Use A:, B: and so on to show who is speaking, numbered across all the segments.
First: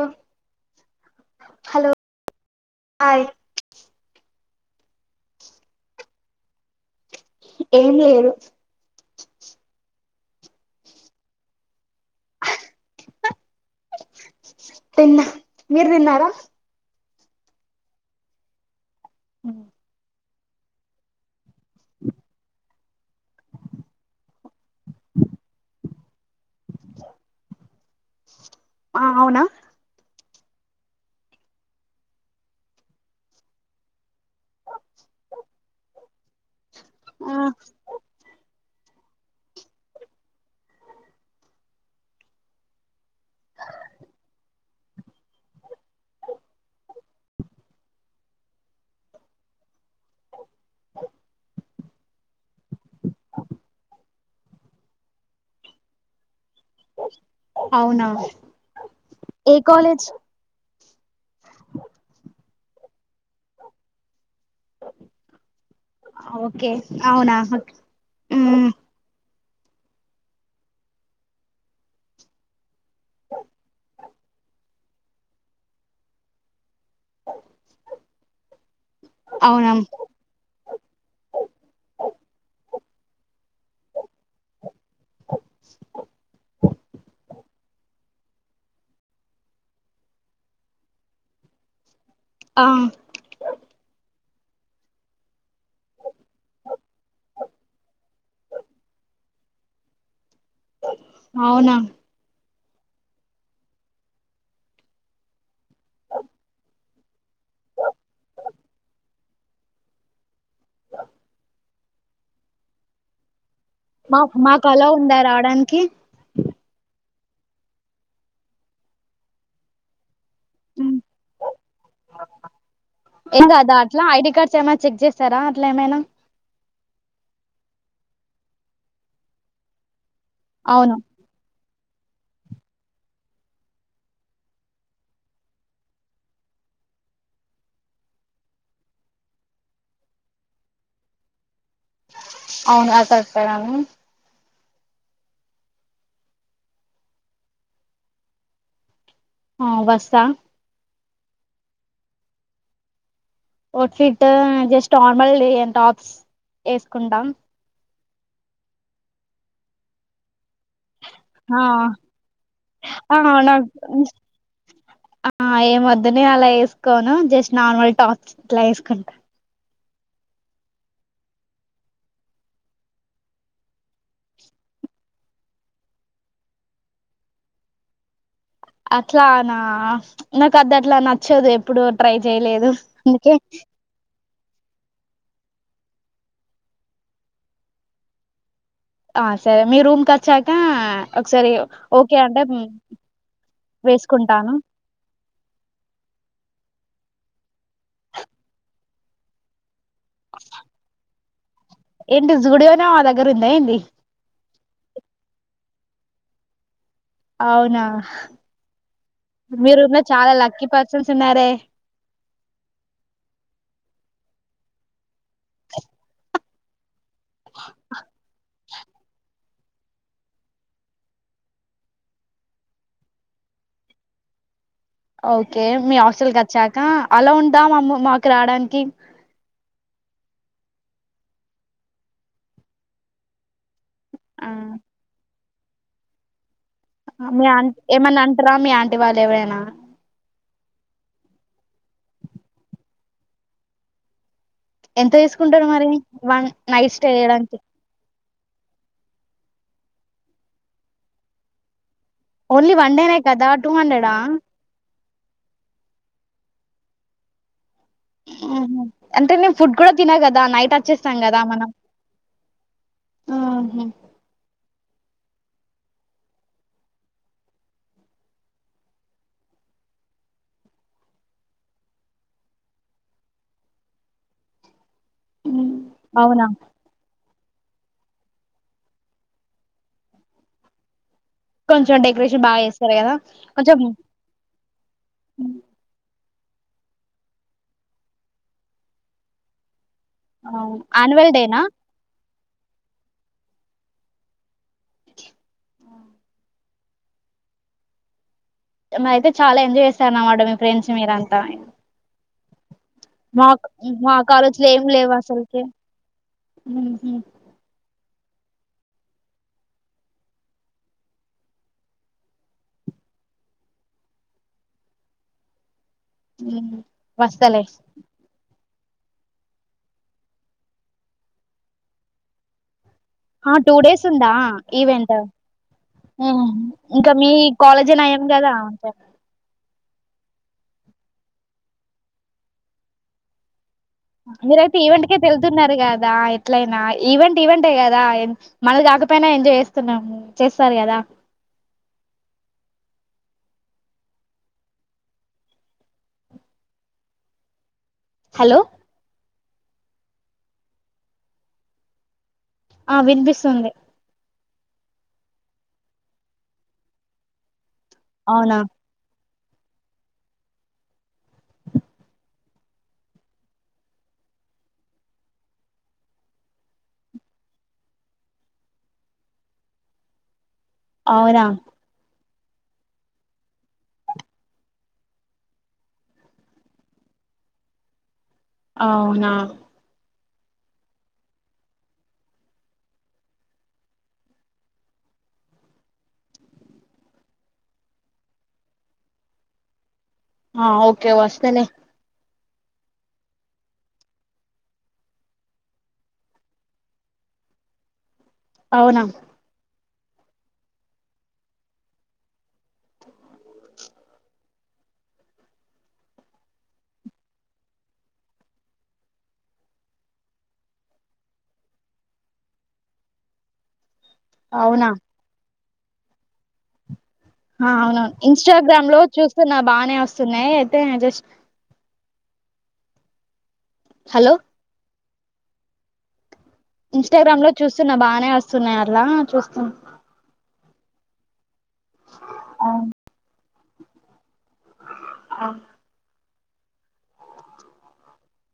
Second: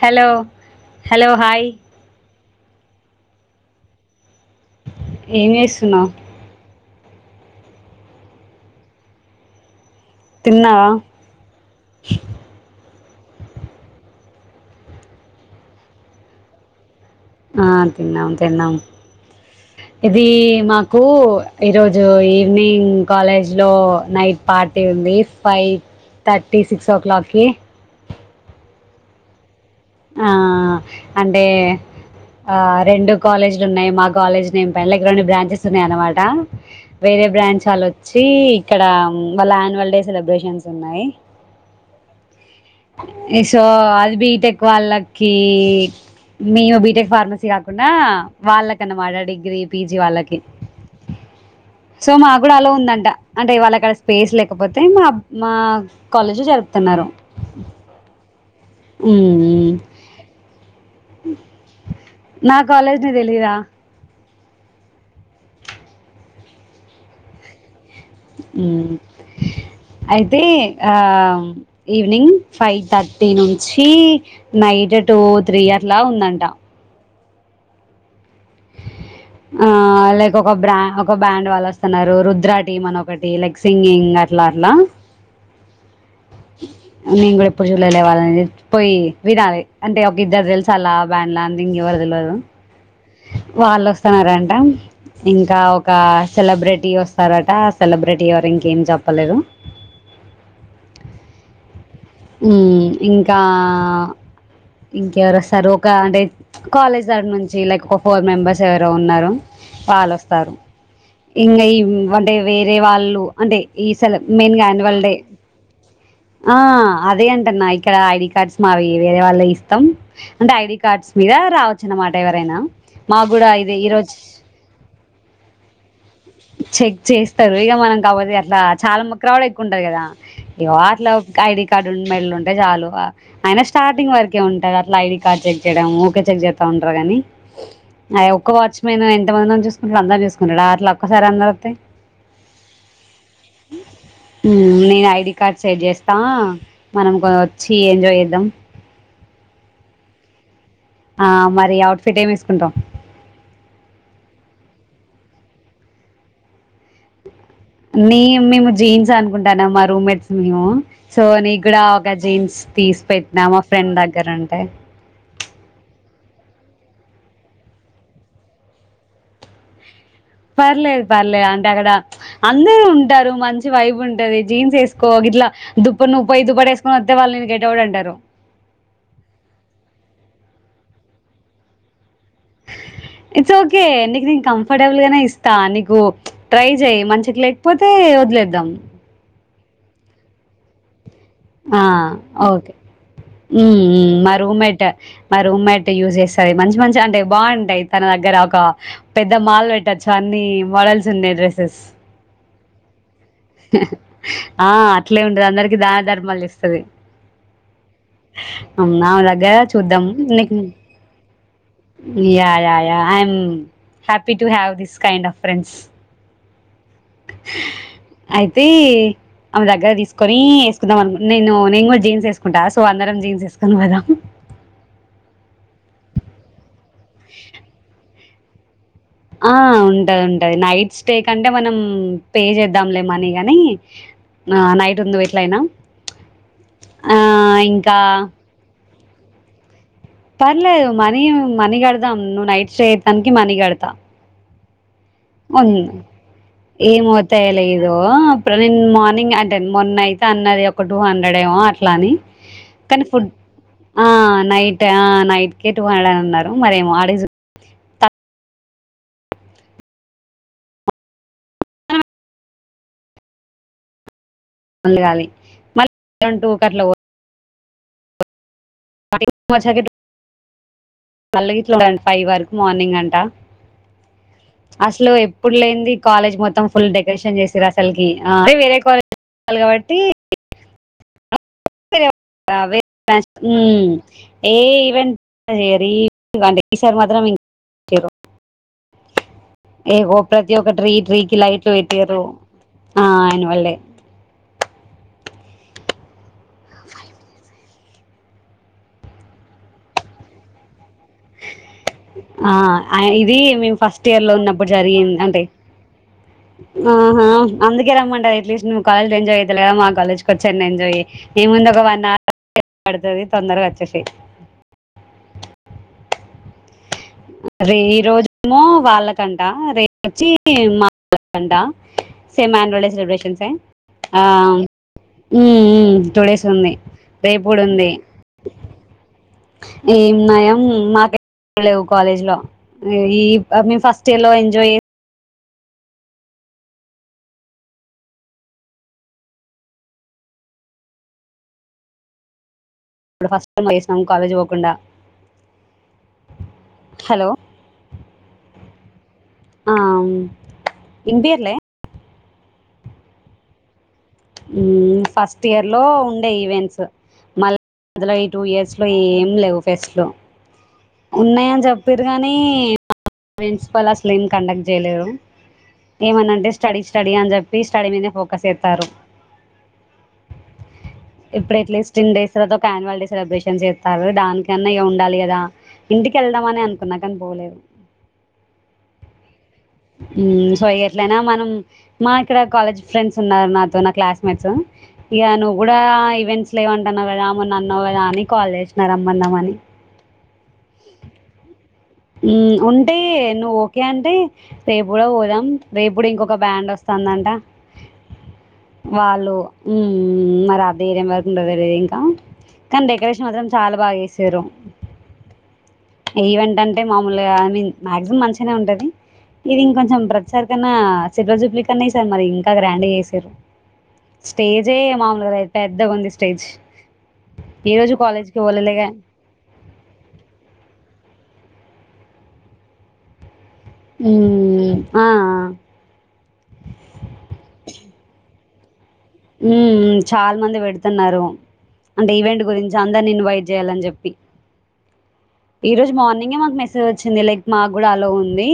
A: Hello hello hi
B: hello hi
A: ఏం చేస్తున్నావ్
B: ఏం లేదు
A: తిన్నావా
B: తిన్న మీరు తిన్నారా
A: ఆ తిన్నాం తిన్నాం ఇది మాకు ఈరోజు ఈవినింగ్ కాలేజ్ లో నైట్ పార్టీ ఉంది ఫైవ్ థర్టీ సిక్స్ ఓ క్లాక్కి
B: ఆ అవునా
A: ఆ అంటే ఆ రెండు కాలేజీలు ఉన్నాయి మాకు కాలేజ్ నేమ్ పైన ఇక్కడ రెండు బ్రాంచెస్ ఉన్నాయ అనమాట వేరే
B: ఆ
A: బ్రాంచ్ వాళ్లు వచ్చి ఇక్కడ వాళ్ళ యాన్యువల్ డే సెలబ్రేషన్స్ ఉన్నాయి ఎసో అది బీటెక్ వాళ్ళకి మేము బీటెక్ ఫార్మసీ కాకుండా వాళ్ళకన్నమాట డిగ్రీ పీజీ వాళ్ళకి
B: కుక్క సౌండ్
A: సో మా కూడా అలో ఉందంట అంటే వాళ్లకు అక్కడ స్పేస్ లేకపోతే మా మా కాలేజ్ జరుపుకుంటారు
B: అవునా
A: ఈ
B: ఏ కాలేజ్
A: నా కాలేజ్ తెలియద
B: ఓకే అవునా మ్
A: అయితే ఆ ఈవినింగ్ ఫైవ్ థర్టీ నుంచి నైట్ టు త్రీ అట్ల ఉందంట ఆ
B: అవునా
A: లైక్ ఒక బ్రా ఒక బ్రాండ్ వాళ్ళు వస్తున్నారు రుద్ర టీమ్ అని ఒక బటి లైక్ సింగింగ్ అట్లా అట్లా నేను కూడా ఇప్పుడు చూడలే ఇవాళ పోయి వినాలి అంటే ఒక ఇద్దరు తెలుసు అల బ్యాండ్లా
B: ఆ
A: వాళ్ళు వస్తున్నారంట ఇంకా ఒక సెలబ్రిటీ వస్తారట ఆ సెలబ్రిటీ ఎవరు ఇంకేం చెప్పలేదు టీవీ సౌండ్
B: అవునా
A: ఇంకా ఇంకెవరు వస్తారు ఒక అంటే కాలేజ్ దడి నుంచి లైక్ ఒక ఫోర్ మెంబెర్స్ ఎవరు ఉన్నారు వాళ్ళుస్తారు ఇంకా ఈ అంటే వేరే వాళ్ళు అంటే ఈ స్ల
B: మా
A: మెయిన్
B: మాకు అలో
A: అనిమల్ డే
B: ఉందా రావడానికి
A: ఆ అదే అంట అన్నా ఇక్కడ ఐడి కార్డ్స్ మావి వేరే వాళ్ళ ఇస్తాం అంటే ఐడి కార్డ్స్ మీద రావచ్చు అన్నమాట ఎవరైనా మాకు కూడా ఇది ఈరోజు
B: ఇస్తారా అట్లా ఏమైనా
A: చెక్ చేస్తారు ఇక మనం కాబట్టి అట్లా చాలా కవర్ ఎక్కువ ఉంటారు కదా
B: అవును
A: ఐడెంటి కార్డు కార్డు మెడలు ఉంటయి చాలు అయిన స్టార్టింగ్ వరకే ఉంటది అట్లా ఐడి కార్డ్ చెక్ చేయడం ఊకే చెక్ చేస్తాం ఉండ కానీ అ ఒక్క వాచ్మెన్ ఎంత మంది చసుకుంటడు అందూ చూసుకుంటాడు అలా ఒక్కసారి అందరుతే
B: అవును ఆ కస్తారను
A: నేను ఐడి కార్డ్ సెడ్ చేస్తా మనం వచ్చి ఏంజాయ్ చేద్దాం
B: ఆ వస్తా
A: ఆ మరి అవుట్ఫిట్ ఏమి వసుకుంటాం
B: outfit just normal tops వేసుకుంటాం
A: న మేము జీన్స్ అనుకుంటానా మా రూమ్మేట్స్ మేము సో నీ
B: ఆ
A: కూడా ఒక జీన్స్ తీసి
B: ఆ
A: పెట్టినా మా
B: నాకు
A: ఫ్రెండ్ దగ్గరంటే
B: ఆ ఏం వదుని అలా వేసుకోను జస్ట్ నార్మల్ టాక్స్ ఇట్లా వేసుకుంటా
A: పర్లేదు పర్లేదు అంటే అక్కడ అందరుూ ఉంటారు మంచి వైబ్ ఉంటది జీన్స్ వేసుకో ఇట్లా దుప్ప నుప్పై దు పడ వేసుకొని వస్తే వాళ్ళు గెట అవడ అంటారు
B: అట్లానా నాకు అది అట్లా నచ్చేదు ఎప్పుడు ట్రై చేయలేదు అందుకే
A: ఇట్స్ ఓకే నీకు నేను కంఫర్టబుల్ గానే ఇస్తా నీకు ట్రై చెయయి మంచికి లేకపోతే వదిలేద్దాం
B: ఆ సరే మీ రూమ్కి వచ్చాక ఒకసారి
A: ఆ
B: ఓకే అంటే
A: ఓకే మా
B: వేసుకుంటాను
A: రూమ్ మట మా రూమ్ మట్ యూజ్ చేస్తంది మంచి మంచి అంటే బాగుంటాయి తన దగ్గర ఒక పెద్ద మాల్ పెట్టొచ్చు అన్ని మోడల్స్ ఉన్నాయి డ్రెస్సెస్
B: ఎంటి జ గుడివనే అదా
A: ఆ అట్లే ఉంటది అందరికిీ దాన ధర్మాలు ఇస్తుది
B: అవునా
A: అవునా నాదగార
B: మీ రూమ్ లో
A: చూద్దాం
B: చాలా
A: నకు
B: లక్కీ పర్సన్స్ ఉన్నారే
A: yeah yeah I a happy to have this kind of friends అయితే ఆమె దగ్గర తీసుకొని వేసుకుందాం అనుకు నేను నేను కూడా జీన్స్ వేసుకుంటా సో అందరం జీన్స్ వేసుకొని వదాం
B: ఓకే మీ హాస్టల్ క వచ్చాక అలా ఉందా మామ్ మాకు రాడానికి
A: ఆ ఉంటది ఉంటది నైట్ స్టే కంటే మనం పే చేద్దాంలేమనీ ని ఆ నైట్ ఉంది ఎట్ల అయినా
B: మీ ఆ ఏమైన్నా అంటారా మీ ఆంటీ వాళ్ళు ఎవరైనా
A: పర్లేదు మనీ మనీ కడదాం నువ్వు నైట్ స్టే అటానికి మనీ కడతాం
B: ఎంత తీసుకుంటారు
A: ఉను
B: మరి వన్
A: ఏ
B: నైట్ స్టే చేయడానికి
A: మతాయల ఇ ఇప్పుడు నేను మార్నింగ్ అంటే మొన్న అయితే అన్నది ఒక టూ హండ్రెడ్ ఏమో కానీ
B: ఓన్లీ వన్ డేనే
A: ఫుడ్
B: కదా టూ హండ్రెడా
A: నైట్ నైట్ కే టూ హండ్ర అడ్ అన్నారు మరే ఆడజ
B: అంటే నేను ఫుడ్ కూడా తిన కదా నైట్ వచ్చేస్తాం కదా మనం ఆ
A: ముందుగాలి మళ్ళీంటూ ఒకట్లా టి మా చాకి మల్లగిట్లోడి ఫైవ్ వరకు మార్నింగ్ అంట అసలు ఎప్పుడు
B: ఉమ్.
A: లేనింది కాలేజ్
B: అవునా
A: మొత్తం ఫుల్ డెకొరేషన్ చేస్త సిరాసల్కి అే వేరే కాలజ్ాలి కాబట్టి
B: కొంచెం డెకరేషన్ బాగా చేస్తారు కదా కొంచెం
A: ఏ ఈవెంట్ అంటసార్ మాత్రం ఏ ప్రతి ఒక్కట
B: యాన్యువల్
A: ట్రీకి
B: డేనా
A: లీట్లు పెట్రు ఆ ఆనువల్ డే ఫైవ్ మట్
B: మర అయితే చాలా ఎంజాయ్ చేస్తార అన్నమాట మీ ఫ్రెండ్స్ మీరంతా
A: ఆ ఇది
B: మా
A: మేము ఫస్ట్
B: మా
A: ఇయర్ లో
B: కాలేజ్
A: ఉన్నప్పుడు
B: ఏం లేవు
A: జరిగింది అంటే
B: అసలుకి ఉహు,
A: ఆహా అందుకేరమ అట్లీస్ట్వ్ కాలేజ లా ఎజాయ్ చేతలేవ్ కదా మా కాలేజ వచ్చే అయిన ఎంజాయ్ ఏం ముందు ఒక వన్ అవర్ ఎ పడుతది తొందరగా వచ్చే ఫే
B: ఉ
A: అదే ఈ రోజుమో వాళ్ళకంట రేపుొచ్చి మా వాళ్ళకంట సేమాన్ళ సెలబ్రేషన్స్
B: ఆ
A: ఉంటాయి
B: టూ డేస్ ఉందా event
A: um two days
B: um,
A: ఉంది
B: ఇంకా మీ
A: రేపడు కూడా ఉంది
B: కాలేజే నయం కదా [inaudible]
A: ఏం నయం మాక లేవు కాలేజ్ లో ఇ మీ ఫస్ట్ ఇయర్ లో ఎంజాయ్
B: మీరైయితే ఈవెంట్ కి వెళ్తున్నారు కదా ఎట్లయినా ఈవెంట్ ఈవెంట్ ఏ కదా మన కాకపోయినా ఎంజాయ్ చేస్తున్నాము చేస్తారు కదా
A: ఇప్పుడు ఫస్ట్ ట వైస్ కాలేజ్ పోకుండా హలో
B: హలో
A: ఆ ఇనిపియట్లే
B: ఆ వినిపిస్తుంది
A: ఉమ్ ఫస్ట్ ఇయర్ లో ఉండే ఈవెంట్స్ మళ్ళ మధ్యల ఈ టూ
B: అవునా
A: ఇయర్స్లో ఏం లేవు ఫెస్ట్లు ఉన్నాయని చెప్పారు కానీ ప్రిన్సిపాల్ అసలు ఏమి కండక్ట్ చేయలేరు ఏమనంటే స్టడీ స్టడీ అని చెప్పి స్టడీ మీదేనే ఫోకస్ ఇస్తారు
B: అవునా
A: ఇప్పుడు ఎట్లీస్ట్ టెన్ డేస్ లో ఒక న్యువల్ డే సెలబ్రేషన్స్ చేస్తారు దానికన్నా ఇగ ఉండాలి కదా ఇంటికి వెళ్దామని అనుకున్నా కాని పోలేదు
B: అవునా
A: ఉమ్ సో ఇగ ఎట్లయినా మనం మా ఇక్కడ కాలేజ్ ఫ్రెండ్స్ ఉన్నారు నాతో నా క్లాస్మేట్స్ ఇగ నువ్వు కూడా ఈవెంట్స్ లేవంటన్నావ్ కదా మొన్న అన్నావ్ కదా అని కాల్ చేసిన రమ్మందామని
B: హ ఓకే వస్తాలే
A: ఉమ్ ఉంటే నువ్వు ఓకే అంటే రేపు కూడా పోదాం రేపుడు ఇంకొక బ్యాండ్ వస్తుందంట
B: అవునా
A: వాళ్ళు ఉమ్ మరి అద ఏైరియం వరకు ఉంటదిలిదు ఇంకా కానీ డెకరేషన్ మాత్రం చాలా బాగా చేసిర్రు ఈవెంట్ అంటే అంటే మామూలుగా నిన్ మాక్సిమం మంచిగానే ఉంటది ఇది ఇంకొంచెం ప్రసారి కన్నా సిల్వర్ జూప్లిక్ అన్నా సార్ మరి ఇంకా గ్రాండ్ చేసిర్రు స్టేజే
B: అవునా
A: మామలుగాారు పెద్దగాంది స్టేజ్
B: హ
A: ఈ రోజు
B: అవును
A: కాలేజ్ కి పోలేలేగా
B: ఇన్స్టాగ్రామ్ లో చూస్తున్న బాగానే వస్తున్నాయి అయితే జస్ట్ హలో
A: ఉమ్ ఆ ఆ
B: ఇన్స్టాగ్రామ్ లో చూస్తున్నా బానే వస్తున్నయి అవి
A: ఊ ఊ చాలా మంది పెడుతున్నారు అంటే ఈవెంట్ గురించి అందరినీ ఇన్వైట్ చేయాలని చెప్పి ఈరోజు మార్నింగ్ ఇగ మాకు మెసేజ్ వచ్చింది లైక్ మాకు కూడా అలో ఉంది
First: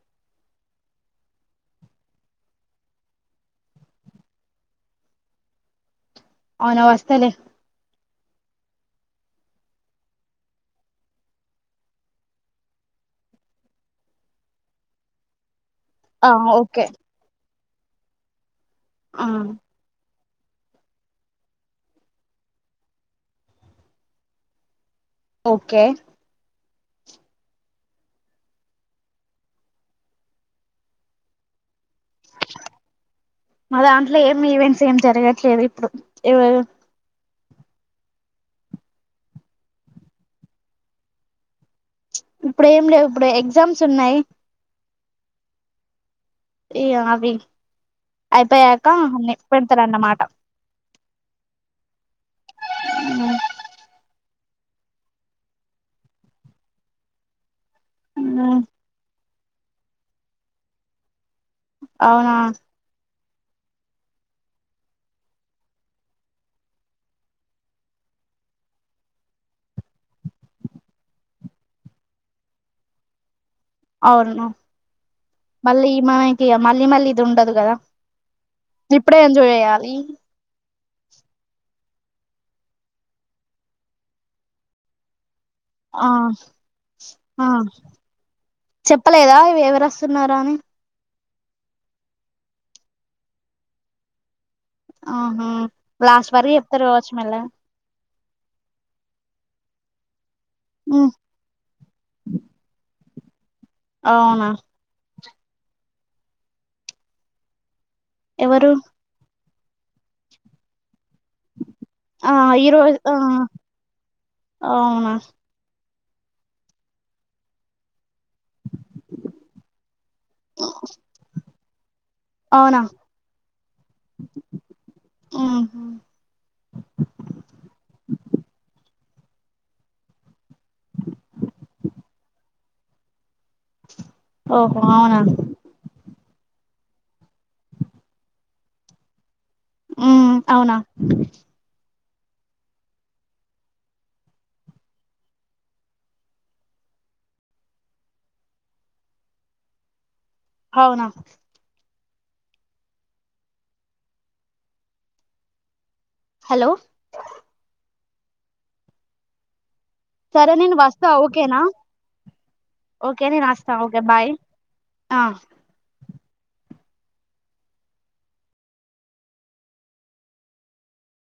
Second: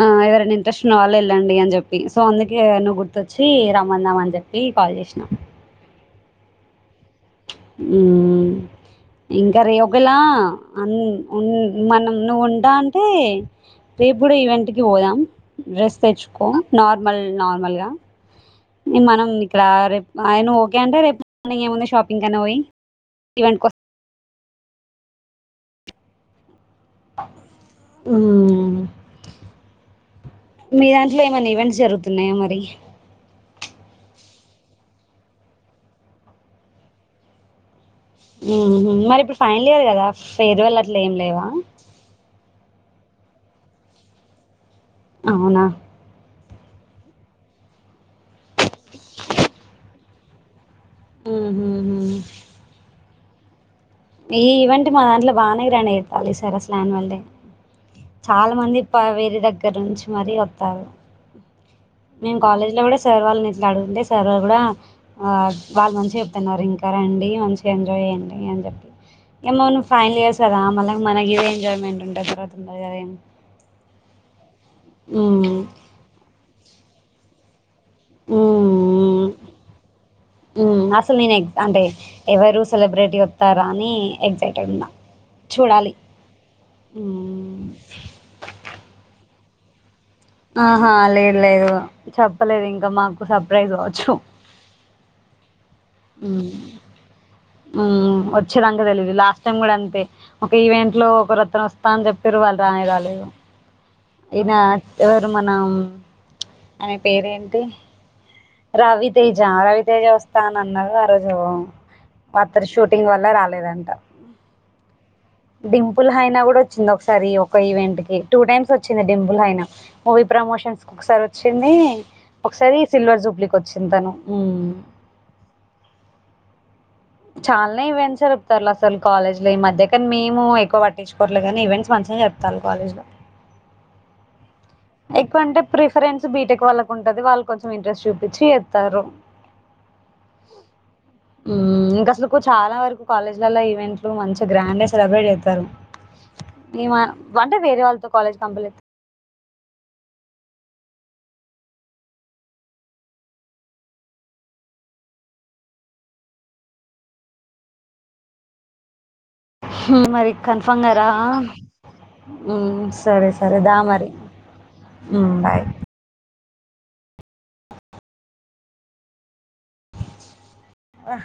A: ఆ ఎవరైనా ఇంట్రెస్ట్ ఉన్నవాళ్లు వెళ్ళండి అ చెప్పి సో అందుకే నువ్వు గుర్తొచ్చి రమ్మందామ అని చెప్పి కాల్ చేసినా
B: అవునా వస్తలే
A: ఉమ్ ఇంకా రే ఒకలా అ ఉ మనం నువ్వు ఉంటా అంటే రేపు కూడా ఈవెంట్ కి పోదాం డ్రెస్
B: ఆ
A: తెచ్చుకో
B: ఓకే
A: నార్మల్ నార్మల్గా ఇ
B: ఆ
A: మనం ఇక్కడ రేపు ఆయన ఓకే అంటే రేపు ఏముంది షాపింగ్ అని పోయి ఈవెంట్ కోం
B: ఓకే
A: ఉమ్ మీ దాంట్లో ఏమనా ఈవెంట్స్ జరుగుతున్నాయా మరి
B: మా దాంట్లో ఏం ఈవెంట్స్ ఏం జరగట్లేదు ఇప్పుడు ఎవరు
A: మ్మ్ హు మరి ఇప్పుడు ఫైనల్ ఇయర్ గదా ఫేర్వాల్ అట్లేం లేవా
B: ఇప్పుడు ఏం లేవు ఇప్పుడు ఎగ్జామ్స్ ఉన్నయి
A: అవునా
B: ఇగ అవి అయిపోయాక నెక్స్ట్ పెడతారనమాట
A: హ్మ్ హు హ్ ఈ ఈవెంట్ మా దాంట్ల బానే గ్రాండ్ చెత్తళ్ళు ఈ సారి అసల్ అనివాల్డే చాలా మంది ప వేరే దగ్గర నుంచి మరీ వత్తరు
B: అవునా
A: మేము కాలేజ్ లో గుడా సార్ వాళ్ళ ఇట్లా అడుంటే సార్ వాళ్ళు గుడా అ వాళ్ళు మంచిగా చెప్తున్నారు ఇంకా రండి మంచిగా ఎంజాయ్ చేయ్యండి అని చెప్పి ఏమె నువ్ ఫైనల్ ఇయర్స్ కదా మళ్ళ మనకి ఎడా ఎంజాయ్మెంట్ ఉంటది తర్వా ఉంటది కదా ఏం
B: అవును
A: ఉమ్,
B: మళ్ళీ మనకి మళ్ళీ మళ్ళీ ఇది ఉండదు కదా ఇప్పుడే
A: ఉమ్,
B: ఎంజాయ్ చేయ్యాలి
A: సో నేన్ అంటే ఎవరు సెలబ్రిటీ వత్తరా అని ఎక్సైటెడ్ ఉన్నా చూడాలి
B: ఆ ఆ
A: మ్మ్
B: చెప్పలేదా ఇవి ఎవరు వస్తున్నారా అని
A: ఆహా లేద్ లేదు చెప్పలేదు ఇంకా మాకు సర్ప్రైజ్ కావచ్చు.
B: అవునా లాస్ట్ వరకు చెప్తరు కావచ్చు మెల్లగా
A: మ్మ్ వచ్చేదాంక తెలిదు లాస్ట్ టైం గుడా అంతే ఒక ఈవెంట్ లో
B: ఉమ్
A: ఒకరు వత్తరు వత్త అని చెప్పిర్రు వాళ్ళు రానే రాలేదు.
B: అవునా
A: ఈయన ఎవరు మనం ఆయన పేరేంటి
B: ఎవరు
A: రవితేజా రవితేజ వస్తా అని అన్నరు
B: ఆ
A: బర్త్డే
B: ఈరోజు
A: షూటింగ్
B: ఆ
A: వల్ల రాలేదంట
B: అవునా
A: ఫుల్ హయినా గుడా వచ్చిండు ఒకసారి ఒక ఈవెంట్కి టూ టైమ్స్ వచ్చింది డింపుల్ అయిన మూవీ ప్రమోషన్స్ ఒకసారి వచ్చింది ఒకసారి
B: అవునా
A: సిల్వర్ సూ వచ్చింతను
B: ఉమ్
A: చాల్నే ఈవెంట్స్ జరుపుతరు అసలు కాలేజ్ లో ఈ మధ్య కానీ మేము ఎక్కువ పట్టించుకోవట్లేగని ఈవెంట్స్ మంచిగానే జరుపుతాళ్లు కాలేజ్ లా
B: ఓహో అవునా
A: ఎక్కువ అంటే ప్రిఫరెన్స్ బీటెక్ వాళ్ళకు ఉంటది వాళ్ళు కొంచెం ఇంట్రెస్ట్ చూపించి చెత్తర్రు
B: మ్మ్ అవునా
A: అసలకు చాలా వరకు కాలేజ్లలో ఈవెంట్లు మంచి గ్రాండ్ గా సెలబ్రేట్ చెత్తరు ఈమ వంట వేరే వాళ్ళతో కాలేజ్ కం
B: అవునా హలో
A: మరి
B: సరే నేను
A: కన్ఫామ్ కదా
B: వస్తా ఓకేనా
A: హ్మ్
B: ఓకే
A: సరే
B: నేను
A: సరే
B: వస్తా
A: దా
B: ఓకే
A: మరి
B: బాయ్ ఆ
A: హ్మ్ బాయ్ అవ్వ